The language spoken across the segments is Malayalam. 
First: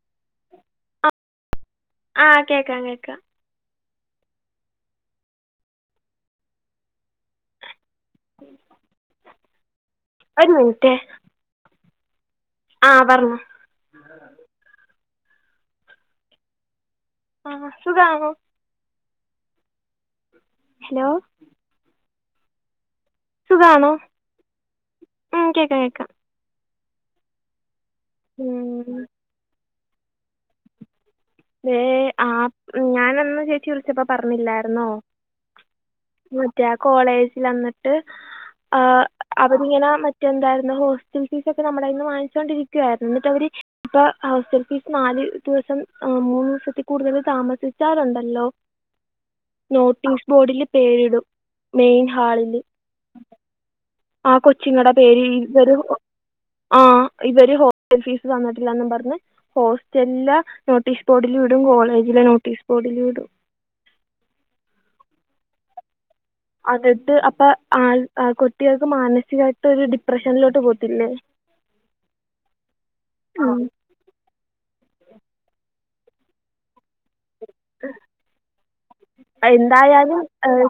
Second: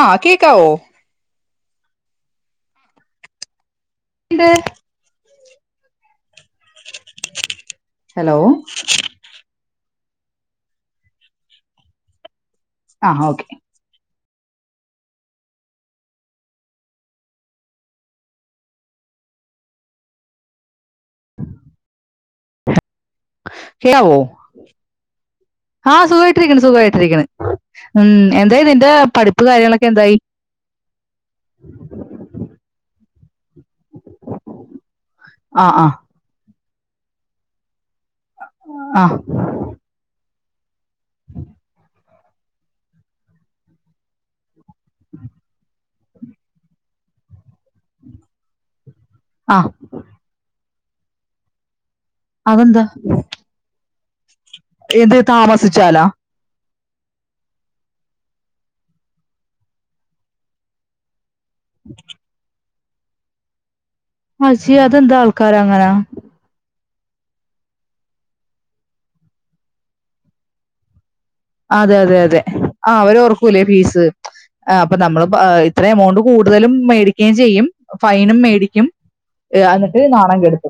ആ കേക്കാവോ ആഹ് കേക്കാം കേക്കാം ഇന്ത് ഹലോ ഒരു മിനിറ്റെ ആ ആഹ് പറഞ്ഞോ ഓക്കെ ആഹ സുഖാണോ ഹലോ സുഖാണോ കേക്കാവോ ഉം കേക്കാം ആ കേക്കാം സുഖായിട്ടിരിക്കുണ് സുഖ [unintelligible] ഉം എന്തായി നിന്റെ ഉം പഠിപ്പ് കാര്യങ്ങളൊ എന്തായി ആ ഞാനന്ന് ച്ച വിളിച്ചപ്പോ പറഞ്ഞില്ലായിരുന്നോ ആഹ് ആഹ് മറ്റേ കോളേജിൽന്നിട്ട് ആഹ് അവനിങ്ങനെ എന്തായിരുന്നു ഹോസ്റ്റ ഫീസ് ഒക്കെ നമ്മടെ കൈന്ന് വാങ്ങി ണ്ടരിക്കായിര്ന്ന് എന്നിട്ട അവര് ഇപ്പ ഹോസ്റ്റൽ ഫീസ് നാല് ദിവസം ആ മൂന്നു ദിവസത്തിൽ കൂടുതൽ താമസിച്ചാലുണ്ടല്ലോ ആഹ് നോട്ടീസ് ബോർഡില് പേരിടും മെയിൻ ഹാളില് അതെന്താ ആ കൊച്ചിങ്ങളുടെ എന്ത് പേര് [unintelligible] താമസിച്ചാലാ ആ ഇവര് ഹോസ്റ്റൽ ഫീസ് തന്നിട്ടില്ലെന്നും പറഞ്ഞ് ഹോസ്റ്റലെ നോട്ടീസ് ബോർഡിലും കോളേജിലെ നോട്ടീസ് കൊടലൂടു അശ്യ അതെന്ത് ആൾക്കാരാ അങ്ങനാ അതിട്ട് അപ്പൊ ആ കുട്ടികൾക്ക് മാനസികമായിട്ട് ഒരു ഡിപ്രഷനിലോട്ട് പോത്തില്ലേ അതെ അതെ അതെ ആ അവരോർക്കൂല്ലേ ഫീസ് ആ അപ്പൊ നമ്മള് എത്ര എമൗണ്ട് കൂടുതലും മേടി ചെയ്യും ഫൈനും മേടി യം എന്തായാലും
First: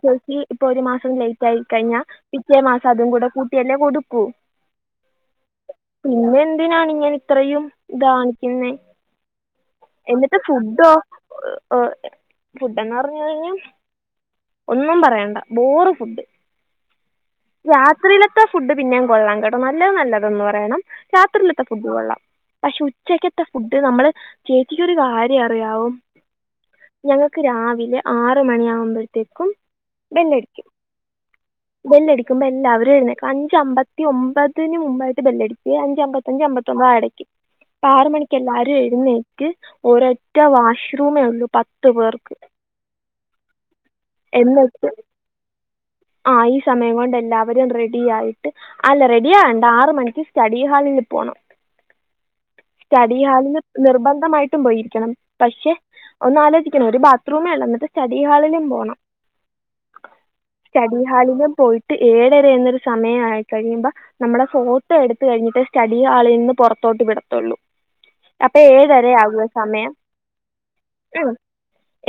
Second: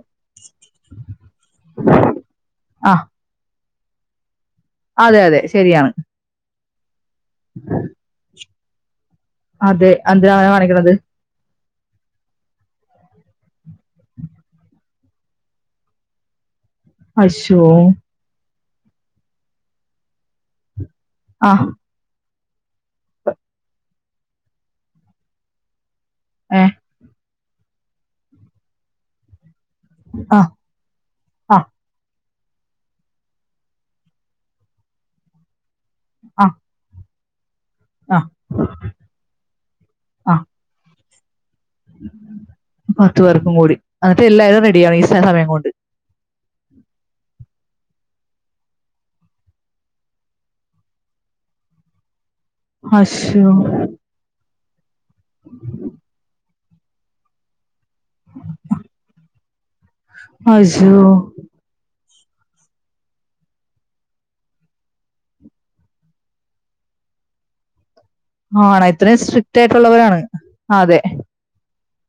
ചേച്ചി ഇപ്പൊ ഒരു മാസം ലേറ്റ് ആയി കഴിഞ്ഞാൽ പിറ്റേ മാസം ആഹ് അതും കൂടെ കൂട്ടിയല്ലെ കൊടുക്കൂ.. അതെ അതെ ശരിയാണ് പിന്നെ എന്തിനാണ് ഇങ്ങന് ഇത്രയും ഇതാണിക്കുന്നേ അതെ എന്തിനാ എന്നിട്ട് അങ്ങനെ ഫുഡോ? കാണിക്കണത് ഫുഡ്ങ്ങ [unintelligible] ഒന്നും പറയണ്ട ബോറ് ഫുഡ് അശ്ശോ.. രാത്രിയിലത്തെ ഫുഡ് പിന്നെയും കൊള്ളാം കേട്ടോ നല്ലത് നല്ലതെന്ന് പറയണം രാത്രിയിലത്ത ആഹ് ഫുഡ് കൊള്ളാം പക്ഷെ ഉച്ചക്കത്തെ ഫുഡ് നമ്മള് ചേച്ചിക്കൊരു കാര്യം അറിയാവോ? ഏഹ് ഞങ്ങക്ക് രാവി ആറ് മണിയാകുമ്പോഴ തേക്കും ആഹ് ബെല്ലടിക്കി ആഹ് ബെല്ലടി ക്കുമ്പ എല്ലാവരും എഴുന്നേക്കും അഞ്ച് അമ്പത്തി ഒമ്പതിന് മുമ്പായിട്ട് ബെല്ലടിക്കു ഈ അഞ്ച് അമ്പത്തഞ്ച് ആഹ് അമ്പത്തൊമ്പത് ആ ഇടക്ക് അപ്പ ആറ് ആഹ് മണിക്ക് എല്ലാരും എഴുന്നേറ്റ് ആഹ് ഒരൊറ്റ വാഷ് റൂമി വന്നു പത്ത് പേർക്കും കൂടി അതില്ല അത് എന്നിട്ട് റെഡിയായി [unintelligible] സമയം കൊണ്ട് [unintelligible] ആ ഈ സമയം കൊണ്ട് എല്ലാവരും റെഡി ആയിട്ട് അല്ല റെഡി ആകണ്ട ആറ് മണിക്ക് സ്റ്റഡി ഹാളിൽ പോണം. സ്റ്റഡി അശോ ഹാളിൽ നിർബന്ധമായി [unintelligible] പോയി [unintelligible] പക്ഷെ ഒന്ന് ആലോചിക്ക [unintelligible] ഒരു ബാത്റൂമേള്ള് എന്നിട്ട് സ്റ്റഡീ ഹാളിലും പോണം അശോ സ്റ്റഡി ഹാളിലും പോയിട്ട് ഏഴര എന്നൊരു സമയായി കഴിയുമ്പ നമ്മുടെ ഫോട്ടോ എടുത്ത് കഴിഞ്ഞിട്ട് സ്റ്റഡീ ഹാളിന്ന് പുറത്തോട്ട് വിടത്തൊള്ളൂ അപ്പ ആണോ ഏഴര ഇത്രയും ആകുവ സ്ട്രിക്റ്റ് സമയം ആയിട്ടുള്ളവരാണ് അതെ ആവോ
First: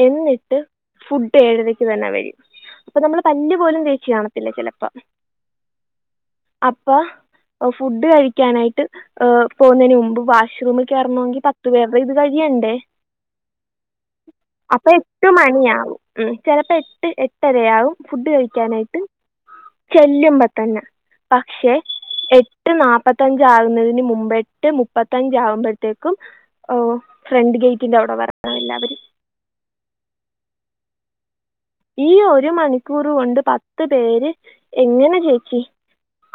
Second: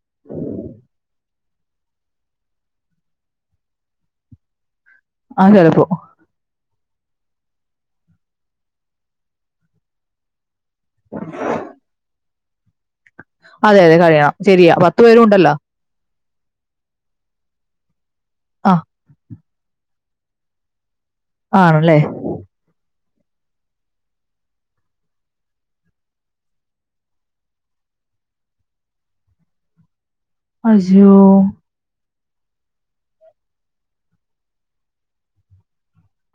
എന്നിട്ട് ഫുഡ് ഏഴരയ്ക്ക് തന്നെ വരും അ [unintelligible] നമ്മള് പല്ല് പോലും തേച്ച് കാണത്തില്ല ചിലപ്പോ ആഹ ചിലപ്പോ.. അപ്പ ഫുഡ് കഴിക്കാനായിട്ട് പോകുന്നതിന് മുമ്പ് ഷ്റൂമിൽ കേറണോങ്കി പത്ത് പേര്ടെ ഇത് കഴിയണ്ടേ അതെ അതെ കഴിയണം ശെരിയാ പത്തു പേരു ഉണ്ടല്ലോ ഉം ചെലപ്പോ എട്ട് എട്ടരയാവും ഫുഡ് ആ കഴിക്കാനായിട്ട് ചെല്ലുമ്പ തന്നെ പക്ഷെ ആണല്ലേ എട്ട് നാപ്പ ത്തഞ്ച് ആകുന്നതിന് മുമ്പ് എട്ട് മുപ്പത്തഞ്ച് ആവുമ്പഴത്തേക്കും ഓ ഫ്രണ്ട് ഗേറ്റിന്റെ അവിടെ വ [unintelligible] ക്കണം എല്ലാവരും അജോ ഈ ഒരു മണിക്കൂർ കൊണ്ട് പത്ത് പേര് എങ്ങനെ ചേച്ചി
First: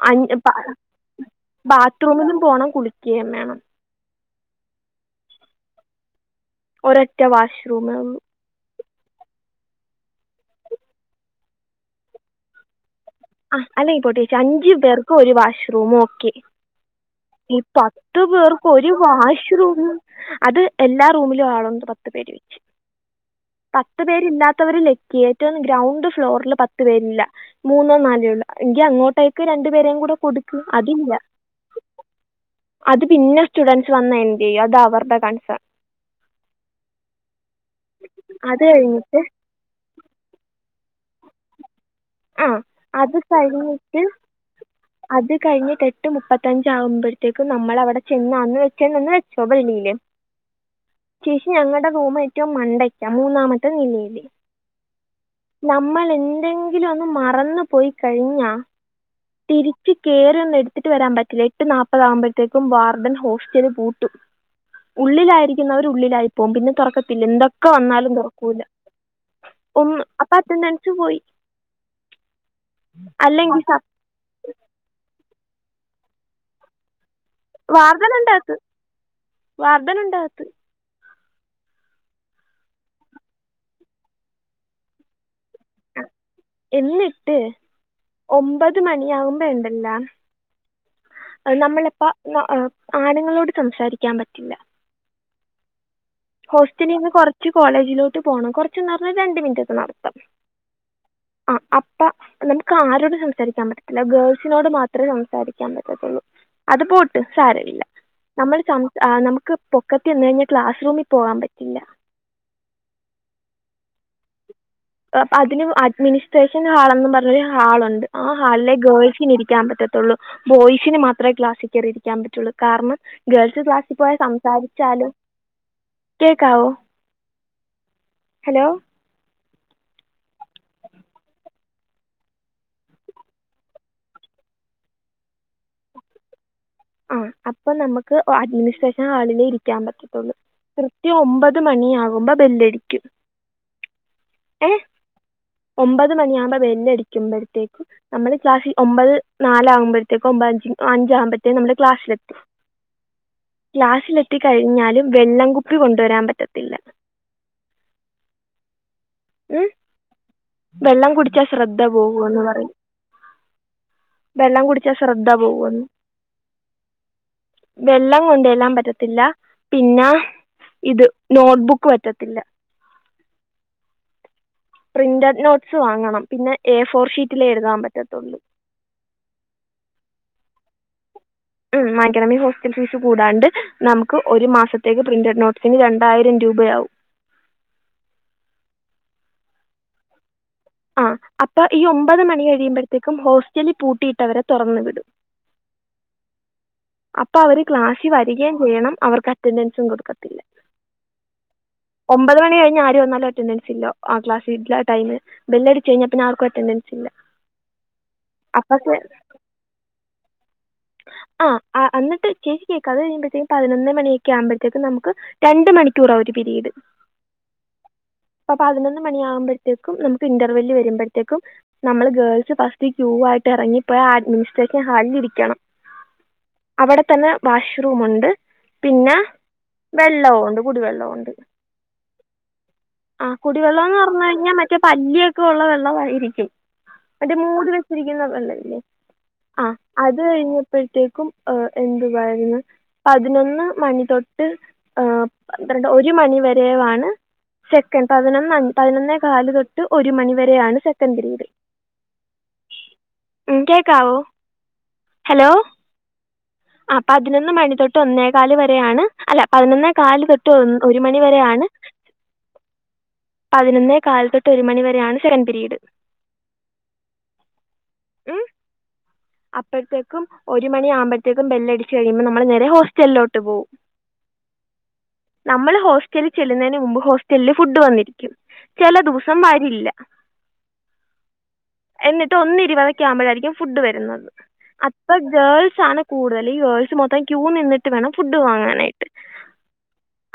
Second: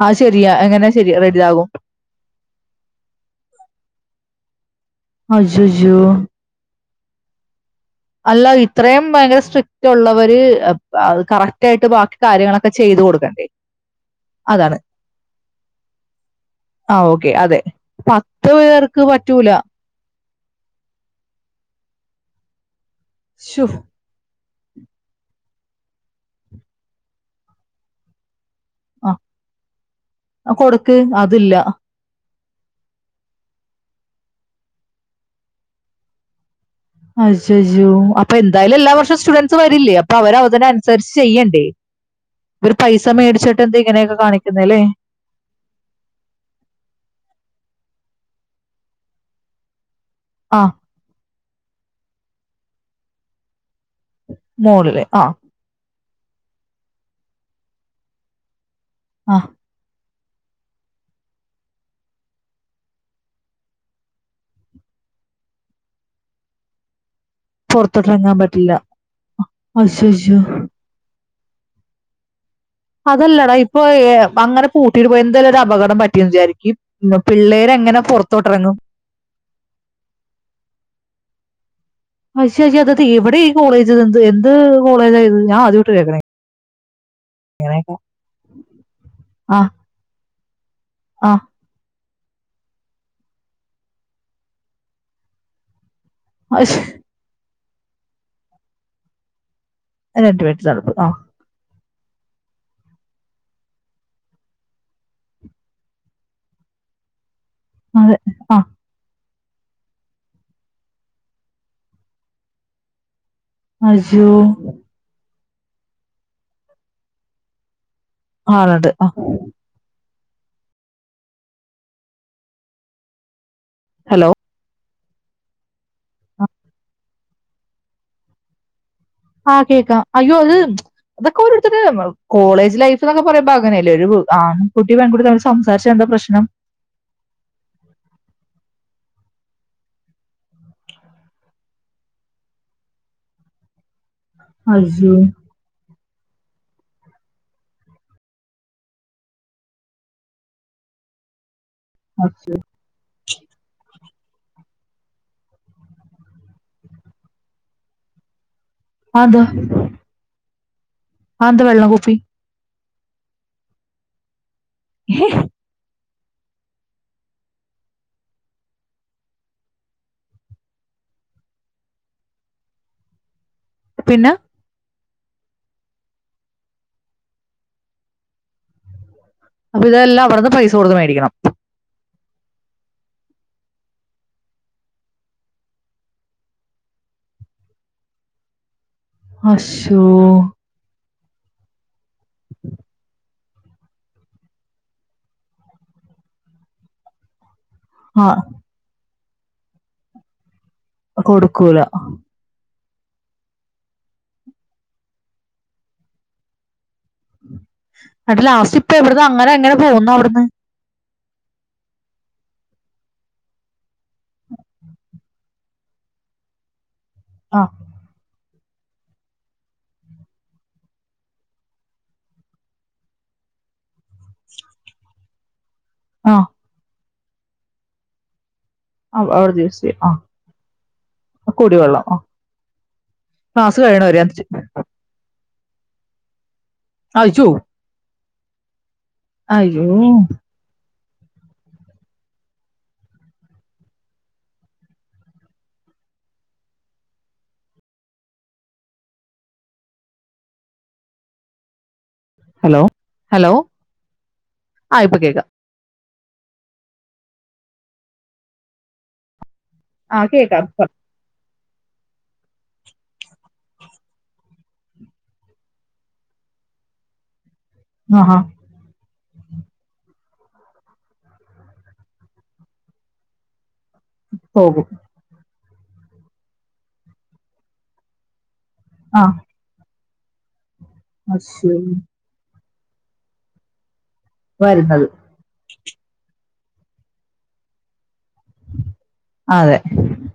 ആ ശെരിയാ എങ്ങനെ ശരി റെഡി താവും പോണം കുളിക്കേം വേണം അജോജോ ഒരൊറ്റ വാഷ് റൂമേള്ളൂ ഇത്രേം ഭയങ്കര സ്ട്രിക്റ്റ് ഉള്ളവര് അത് കറക്റ്റായിട്ട് ബാക്കി കാര്യങ്ങളൊക്കെ ചെയ്ത് കൊട് ആ അല്ലെങ്കി പോട്ടെ ഏച്ചി അഞ്ച് പേർക്കും ഒരു വാഷ്റൂമ് ഓക്കെ ആ ഓക്കെ ഈ അതെ പത്ത് പേർക്ക് ഒരു പറ്റൂല വാഷ്റൂമ് അത് എല്ലാ റൂമിലും ആളൊണ്ട് പത്ത് പേര് വെച്ച് ശു പത്ത് പേര് ഇല്ലാ ത്തവര് ലക്കി ഏറ്റവും ഗ്രൗണ്ട് ഫ്ലോറില് പത്ത് പേരില്ല മൂന്നോ നാലോ ഒള്ള് എങ്കി അങ്ങോട്ടേക്ക് രണ്ടു പേരേം കൂടെ കൊടുക്ക് അതില്ല അത് പിന്നെ സ്റ്റുഡൻറ്സ് വന്ന എന്തെയ്യും അതാ അവരുടെ കൺസേൺ അഹ് [unintelligible] അജോജോ അപ്പൊ അത് എന്തായാലും എല്ലാ വർഷം കഴിഞ്ഞിട്ട് സ്റ്റുഡൻറ്സ് വരില്ലേ അപ്പൊ അവര അവ [unintelligible] സെർച്ച് ചെയ്യണ്ടേ ആ ഇവര് പൈസ അത് മേടിച്ചിട്ട് എന്തേ കഴിഞ്ഞിട്ട് ഇങ്ങനെയൊക്കെ കാണിക്കുന്നേ ല്ലേ അത് കഴിഞ്ഞിട്ട് എട്ട് മുപ്പത്തഞ്ച് ആവുമ്പഴത്തേക്കും നമ്മളവടെ ചെന്ന് അന്ന് വെച്ചേ ന്നന്ന് വെച്ചോ വെളിയില് ആഹ് ചേഷി ഞങ്ങടെ റൂം ഏറ്റവും മണ്ടയ്ക്ക മൂന്നാമ ത്തെ നിലയില് മോളില്. ആ, നമ്മളെ എന്തെങ്കിലും ഒന്ന് മറന്ന് പോയി കഴിഞ്ഞാ ആഹ്‌ തിരിച്ച് കേറാൻ എടുത്തിട്ട് വരാൻ പറ്റില്ല എട്ട് നാപ്പതാകുമ്പോഴ്ത്തേക്കും വാർഡൻ ഹോസ്റ്റല് പൂട്ടും ഉള്ളിലായിരിക്കുന്നവർ ഉള്ളിലായി പോകും പിന്നെ തൊറക്ക പിന്നെന്തോക്കെ വന്നാലും പുറത്തോട്ടിറങ്ങാൻ തോർക്കൂല പറ്റില്ല. അ ഉം അപ്പൊ അയ്യയ്യോ! അറ്റെൻഡെൻസ് പോയി അതല്ലടാ അല്ലെങ്കിൽ ഇപ്പൊ യെ അങ്ങനെ പൂട്ടിട്ട് പോയ എന്റെലൊരാപകടം പറ്റിന്ന് വിചാരിക്കി [unintelligible] പിള്ളേരെങ്ങനെ വാർഡൻ ഉണ്ടാകത്ത് പുറത്തോട്ടിറങ്ങും വാർഡൻ ഉണ്ടാകത്ത് അശാശ്ശെത് തി എവിടെ ഈ കോളേജ് ഇത് എന്ത് എന്ത് കോളേജത് ഞാൻ ആതിയാട്ട കേൾക്കണേ എല്ല് ഇങ്ങനെയൊക്കെ. ഒമ്പത് ആ, മണിയകുമ്പണ്ടല്ല ആ അ നമ്മളെപ്പ ന്ന അ ആണുങ്ങളോട് സംസാരിക്കാൻ പറ്റില്ല അശ് ഹോസ്റ്റലിന്ന് കൊറച്ച് കോളേജിലോട്ട് പോണം കൊർച്ന്ന് പറഞ്ഞ രണ്ട് മിനിറ്റ്ക്കന്ന രണ്ട്മിന്റ്സ് നടക്കും ആഹ് അപ്പ നമുക്കാരോടും സംസാരിക്കാൻ പറ്റത്തില്ല ഗേൾസിനോട് മാത്രേ സംസാരിക്കാൻ പറ്റത്തൊള്ളു അത് പോട്ട് സാരമില്ല അതെ. ആ, നമ്മള്‌ സംസാ ആഹ് നമ്മ ക്ക് പൊക്കത്തി നിന്ന് കഴിഞ്ഞാൽ ക്ലാസ് റൂമി പോവാൻ പറ്റില്ല യിജോ അതിനു അഡ്മിനിസ്ട്രേഷൻ ഹാൾന്ന് പറഞ്ഞൊരു ഹാൾ ഒണ്ട് ആ് അല്ലേ ആളുണ്ട്. ആ, ഗേൾസിന് ഇരിക്കാൻ പറ്റെത്തുള്ളൂ ബോയ്സിന് മാത്രമേ ക്ലാസ്സിൽ കേറിയിരിക്കാൻ പറ്റുള്ളൂ കാരണം ഗേൾസ് ച്ച് ക്ലാസ്സി പോയാൽ ഹലോ? സംസാരിച്ചാലോ കേക്കാവോ? ഹലോ ആഹ് കേക്കാം അയ്യോ അത് അതൊക്കെ ഒരേത്തരുടെ കോളേജ് ലൈഫ് എന്നൊക്കെ പറയമ്പം അങ്ങനെയല്ലേ ഒരു ആ കുട്ടി പെൺകുട്ടി തമ്മിൽ സംസാരിച്ച എന്താ പ്രശ്നം അപ്പെ നമ്മക്ക് അഡ്മിനിസ്ട്രേഷൻ ഹാളി ഇരിക്കാൻ പറ്റെത്തുള്ളൂ കൃത്യം ഒമ്പത് മണിയാകുമ്പോ ബെല്ലടിക്കും അയ്യോ ഇത് എന്ന് പറഞ്ഞാ ബല്ല്ടിക്കുമ്പഴേ ത്തോക്കും നമ്മള് ക്ലാസ്സിൽ ഒമ്പത് നാലാമ്പഴത്തേക്കോ ഒമ്പത് അഞ്ചി അഞ്ചാകാമ്പഴത്ത് റ്റ് നമ്മള് ക്ലാസിലെത്തി ക്ലാസിലെ ത്തി കഴിഞ്ഞാലും വെള്ളം കുപ്പി കൊണ്ടുവരാൻ പറ്റത്തില്ല അതോ ഉം വെള്ളം കുടിച്ചാ ശ്രദ്ധ പോകുവെന്ന് പറയും വെള്ളം കുടിച്ചാ ശ്രദ്ധ പോകുവെന്ന് വെള്ളം കൊണ്ട് ചെല്ലാൻ പറ്റത്തില്ല പിന്നെ ഇത് നോട്ട്ബുക്ക് പറ്റത്തില്ല ന്ന പ്രിന്റഡ് നോട്ട്സ് വാങ്ങണം പിന്നെ എഫോർ ഷീറ്റിലേ എഴുതാൻ പറ്റത്തുള്ളൂ അപ്പൊ ഇതെല്ലാം അവിടെന്ന് പൈസ കൊട്ത്ത് മേടിക്കണം ഉം വാങ്ങിക്കണമിൽ ഹോസ്റ്റൽഫീസ് കൂടാണ്ട് നമുക്ക് ഒരു മാസത്തേക്ക് പ്രിൻ്റെഡ് നോട്ട്സിന് രണ്ടായിരം രൂപയാവും. അഷോ ആ അപ്പാ ഈ ഒമ്പത് മണി കഴിയുമ്പോഴത്തേക്കും ഹോസ്റ്റലി പൂട്ടിയിട്ടവരെ തുറന്ന് വിടും അപ്പ അവര് ക്ലാഷ് ആഹ് വരികേം ചെയ്യണം അവർക്ക് റ്റൻ്റൻസും കൊട്ക്കത്തില്ല കൊട്ക്കൂല ആര് വന്നാലും അറ്റൻന്റൻസില്ല ആ ക്ലാസിൻ്റെ ടൈമ് ബെല്ല് അടിച്ച് കഴിഞ്ഞാ പിന്ന ആർക്കും അറ്റൻ്റെൻ അട്ട് ലാസ്റ്റ് ഇപ്പ എവിടന്ന് അങ്ങനെ എങ്ങനെ പോകുന്നു അവിടുന്ന് ആ ആ അന്നട്ട് ചേച്ചി കേൾക് അത് കഴിയുമ്പോഴത്തേക്കും പതിനൊന്ന മണിയൊക്കെ ആവുമ്പോഴത്തേക്ക് നമുക്ക് രണ്ട് മണിക്കൂറാവ ഒരു പിരീട് ആ അപ്പ പതിനൊന്ന് മണി ആകുമ്പോഴത്തേക്കും നമുക്ക് ഇന്റർവ്യൂല് വരുമ്പോഴത്തേക്കും നമ്മള് ഗേൾസ് ഫസ്റ്റ് ക്യൂ ആയിട്ട് ഇറങ്ങിപ്പോ അഡ്മിനിസ്ട്രേഷൻ ഹാളിലിരിക്കണം. ആ അവിടെ തന്നെ വാഷ്റൂം ഉണ്ട് പിന്നെ അവിടുന്ന് യൂസ് ചെയ്യും ആഹ് വെള്ളവൂണ്ട് കുടിവെള്ളവൂണ്ട് കുടിവെള്ളം ആഹ് ആ ക്ലാസ് കുടിവെള്ളംന്ന് കഴിയണവരെ പറഞ്ഞ കഴിഞ്ഞാൽ മറ്റേ പല്ലിയൊക്കെ ക്കുള്ള വെള്ളമായിരിക്കും. അത് അയ്യോ മുടിവച്ചിരിക്ക ക്കുന്ന വെള്ളവില്ലേ ആ അയ്യോ അത് കഴിഞ്ഞപ്പോഴത്തെേ ഏ എന്ത് പറയരുന്നു പതിനൊന്ന് മണി തൊട്ട് ഏ പന്ത്രണ്ട് ഒരു മണിവരെവാണ് സെക്കൻഡ് പതിനൊന്ന് പതിനൊന്നേ കാല് തൊട്ട് ഒരു മണിവരെയാണ് സെക്കൻഡ് പിരീഡ്. ഹലോ ഹലോ ആ ഇപ്പൊ കേക്ക ഹലോ ആ പതിനൊന്ന് മണി തൊട്ട് ഒന്നേകാല് വരെ ആണ് അല്ല പതിനൊന്നേ ആഹ് കാല് തൊട്ട് ഒ കേക്കാം ഒരു മണിവരെ ആണ് പതിനൊന്നേകാൽ തൊട്ട് ഒരു മണിവരെയാണ് സെവൺപിരീഡ്. ആഹ അപ്പഴത്തേക്കും ഒരു മണിയാകുമ്പഴത്തേക്കും ബെല്ലടിച്ചു കഴിയുമ്പോൾ നമ്മൾ നേരെ ഹോസ്റ്റലിലോട്ട് പോവും. ഓഹോ നമ്മൾ ഹോസ്റ്റലിൽ ചെല്ലുന്നതിന് മുമ്പ് ഹോസ്റ്റലിൽ ഫുഡ് വന്നിരിക്കും ചില ദിവസം വരില്ല അശോ [unintelligible] ഫുഡ് വരുന്നത് വരുന്നത് അപ്പ ഗേൾസ് ആണ് കൂടുതൽ ല്ലീ ഗേൾസ് മൊത്തം ക്യൂ നിന്നിട്ട് വേണം ഫുഡ് വാങ്ങാനയിട്ട് അതെ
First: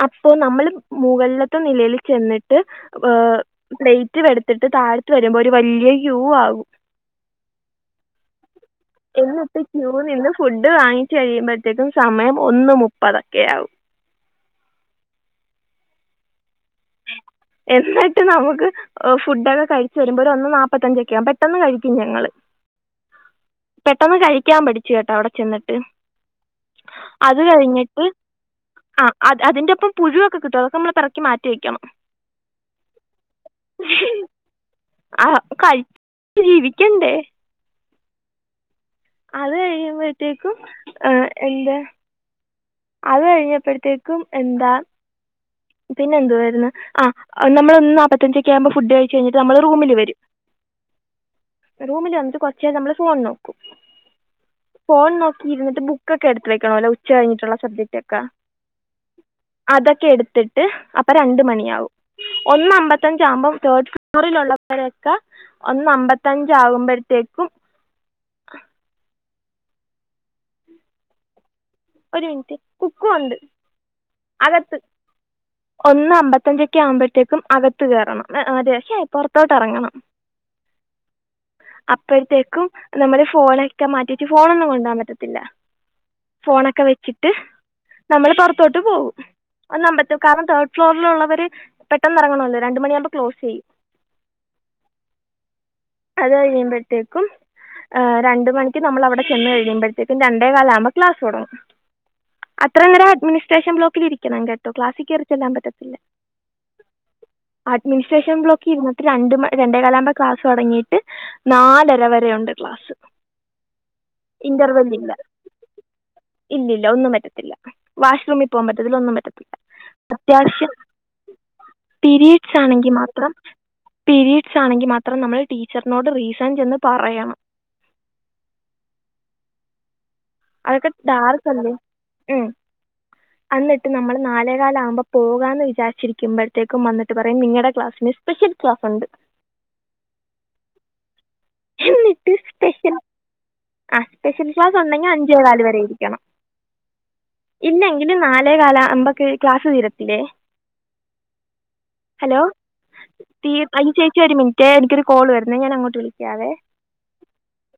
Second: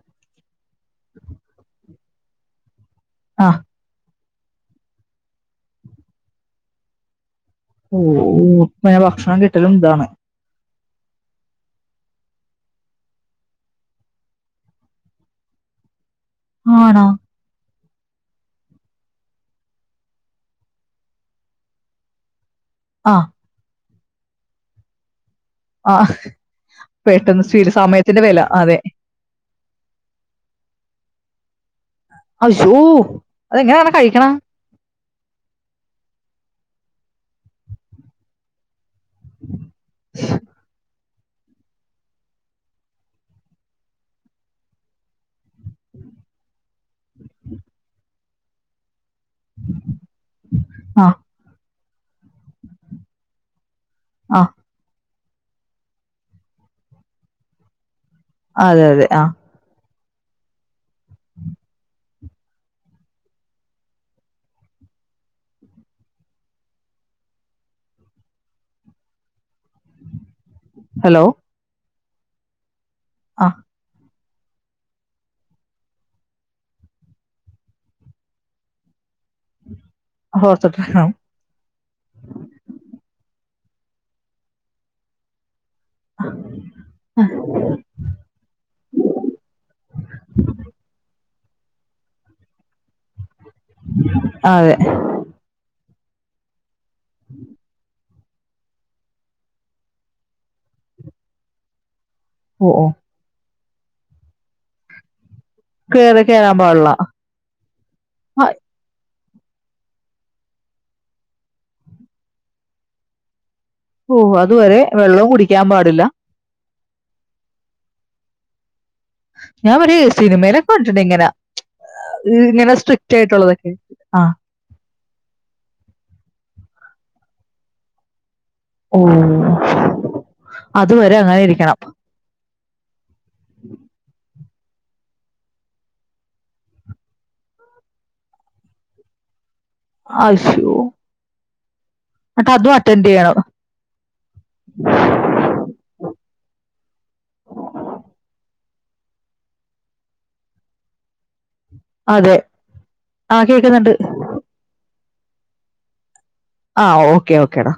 അപ്പോ നമ്മള് മുകളിലത്തെ നിലയില് ചെന്നിട്ട് വ ഏഹ് ആ പ്ലേ റ്റ് വെടുത്തിട്ട് താഴത്ത് വരുമ്പോ ഒരു വല്ല്യ ക്യൂ ആകും ഓ ഓഹ്‌ പിന്നെ ഭക്ഷണം കിട്ടലും ഇതാണ് ഡ്ഡ് വാങ്ങിച്ച് കഴിയുമ്പഴത്തേക്കും സമയം ഒന്ന് മുപ്പതൊക്കെ ആവും ആണോ എന്നിട്ട് നമുക്ക് ഫുഡൊക്കെ കഴിച്ചു വരുമ്പോ ഒരു ഒന്ന് നാപ്പത്തഞ്ചൊക്കെ ആവും പെട്ടെന്ന് കഴിക്കും ഞങ്ങൾ ആഹ്‌ പെട്ടെന്ന് കഴിക്കാൻ പഠിച്ചു കേട്ടോ അവടെ ആ അത് പെട്ടെന്ന് [unintelligible] സമയത്തിന്റെ വില അതെ അതിന്റെ ഒപ്പം പുഴുവൊക്കെ കിട്ടും അതൊക്കെ നമ്മള് പിറക്കി മാറ്റി വെക്കണം അശോ അത് എങ്ങനാണ് കഴിക്കണേ ആ അപ്പോ [inaudible] ജീവിക്കണ്ടേ അത് കഴിയുമ്പോളേതെക്കും ആഹ് എന്താ അത് കഴിഞ്ഞപ്പോഴത്തേക്കും എന്താ പിന്നെ എന്തുവായിരുന്നു ആഹ് നമ്മൾ ഒന്ന് നാല്പ്പത്തഞ്ച് ഒക്കെ ആവുമ്പോൾ ഫുഡ് കഴ കഴിഞ്ഞിട്ട് നമ്മള് റൂമില് വരും ആ റൂമിൽ വന്നിട്ട് കൊറച്ചു നേരം നമ്മള് ഫോൺ നോക്കും ആഹ് ഫോൺ നോക്കിയിരുന്നുന്നിട്ട് ബുക്കൊക്കെ എടുത്ത് വെക്കാണല്ലോ ഉച്ച കഴിഞ്ഞിട്ടുള്ള സബ്ജക്റ്റ് എക്കാണ അതെ അതെ ആ അതൊക്കെ എടുത്തിട്ട് അപ്പൊ രണ്ട് മണിയാവും ഒന്ന് അമ്പത്തഞ്ച് ആകുമ്പോ തേർഡ് ഫ്ലോറിലുള്ളവരൊക്കെ ഒന്ന് അമ്പത്തഞ്ച് ആകുമ്പോഴത്തേക്കും ആഹ് ഹലോ ഒരു മിനിറ്റ് കുക്കു ഉണ്ട് ആ അകത്ത് ഒന്ന് അമ്പത്തഞ്ചൊക്കെ ആവുമ്പോഴത്തേക്കും അകത്ത് കയറണം അതെ ശെ ത്തോട്ട് ഇറങ്ങണം ഓർത്തിട്ടാണ് അപ്പഴത്തേക്കും നമ്മള് ഫോണെ ക്കെ മാറ്റിട്ട് ഫോൺ ഒന്നും കൊണ്ടാൻ പറ്റത്തില്ല ഫോണൊക്കെ വെച്ചിട്ട് നമ്മള് പൊറത്തോട്ട് പോവും ഒന്നമ്പ [unintelligible] കാരണം തേർഡ് ഫ്ലോറിലുള്ളവര് പെട്ടെന്ന് എറങ്ങണോല്ലോ രണ്ട് മണിയാവുമ്പ ആ അതെ അത് കഴിഞ്ഞ് എന്താ [unintelligible] ത്തേക്കും ആഹ് രണ്ട് മണിക്ക് നമ്മൾ അവിടെ ചെന്നു കഴിയുമ്പഴത്തേക്ക് രണ്ടേ കാലാകുമ്പം ക്ലാസ്സ് തൊടങ്ങും ഓ അത്ര ഓ നേരം അഡ്മിനിസ് സ്റ്റേഷൻ ബ്ലോക്കിലിരിക്കണം കേട്ടോ ക്ലാസി ചെല്ലാൻ പറ്റത്തില്ല കേറി കേറാൻ പാടില്ല അഡ്മിനിസ്ട്രേഷൻ ആ, ബ്ലോക്ക് രണ്ട മണി രണ്ടേ കാലം ആകുമ്പോ ക്ലാസ്സ് തുടങ്ങിയിട്ട് നാലര വരെണ്ട് ക്ലാസ് ഓ അതുവരെ വെള്ളം കുടിക്കാൻ പാട ത്തില്ല ഇല്ലല്ല ഒന്നും പറ്റത്തില്ല വാഷ്റൂമിൽ പോകാൻ പറ്റില്ല ഇതിലൊന്നും പറ്റത്തില്ല ഞാൻ വരെ സിനിമയിലൊക്കെ അത്യാവശ്യം കണ്ടിട്ടുണ്ട് ഇങ്ങനെ പിരീഡ്സ് ഇങ്ങനെ ആണെങ്കിൽ സ്ട്രിക്റ്റ് മാത്ര ആയിട്ടുള്ളതൊക്കെ ആ പരീഡ്സ് ആണെങ്കിൽ മാത്രം നമ്മൾ ടീച്ചറിനോട് റീസൺ ചെന്ന് പറയണം ഓ അതൊക്കെ അതുവരെ അങ്ങനെ ഡാർക്ക്ല്ലേ ഇരിക്കണം ഉ അന്നിട്ട് നമ്മള് നാലേ കാല ആകുമ്പോ പോകാ എന്ന് വിചാരിച്ചിരിക്കുമ്പോഴത്തേക്കും വന്നിട്ട് പറയും നിങ്ങളുടെ ക്ലാസ്സിന് സ്പെഷ്യൽ ക്ലാസ് ഉണ്ട് അശോ എന്നിട്ട് എന്നട്ട് അതും സ്പെഷ്യൽ അറ്റൻഡ് ചെയ്യണം ആ സ്പെഷ്യൽ ക്ലാസ് ഉണ്ടെങ്കിൽ അഞ്ചേകാൽ ഇരിക്കണം ഇല്ലെങ്കിൽ നാലേ കാല അമ്പക്ക ക്ലാസ് തീരത്തിലേ അതെ. ഹലോ ആ ത കേൾക്കുന്നുണ്ട്. അഞ്ചു ചേച്ചി ഒരു മിനിറ്റ് എനിക്കൊരു കോൾ വരുന്ന ഞാ അങ്ങോട്ട വിളി ആ ഓക്കേ ഓക്കേടാ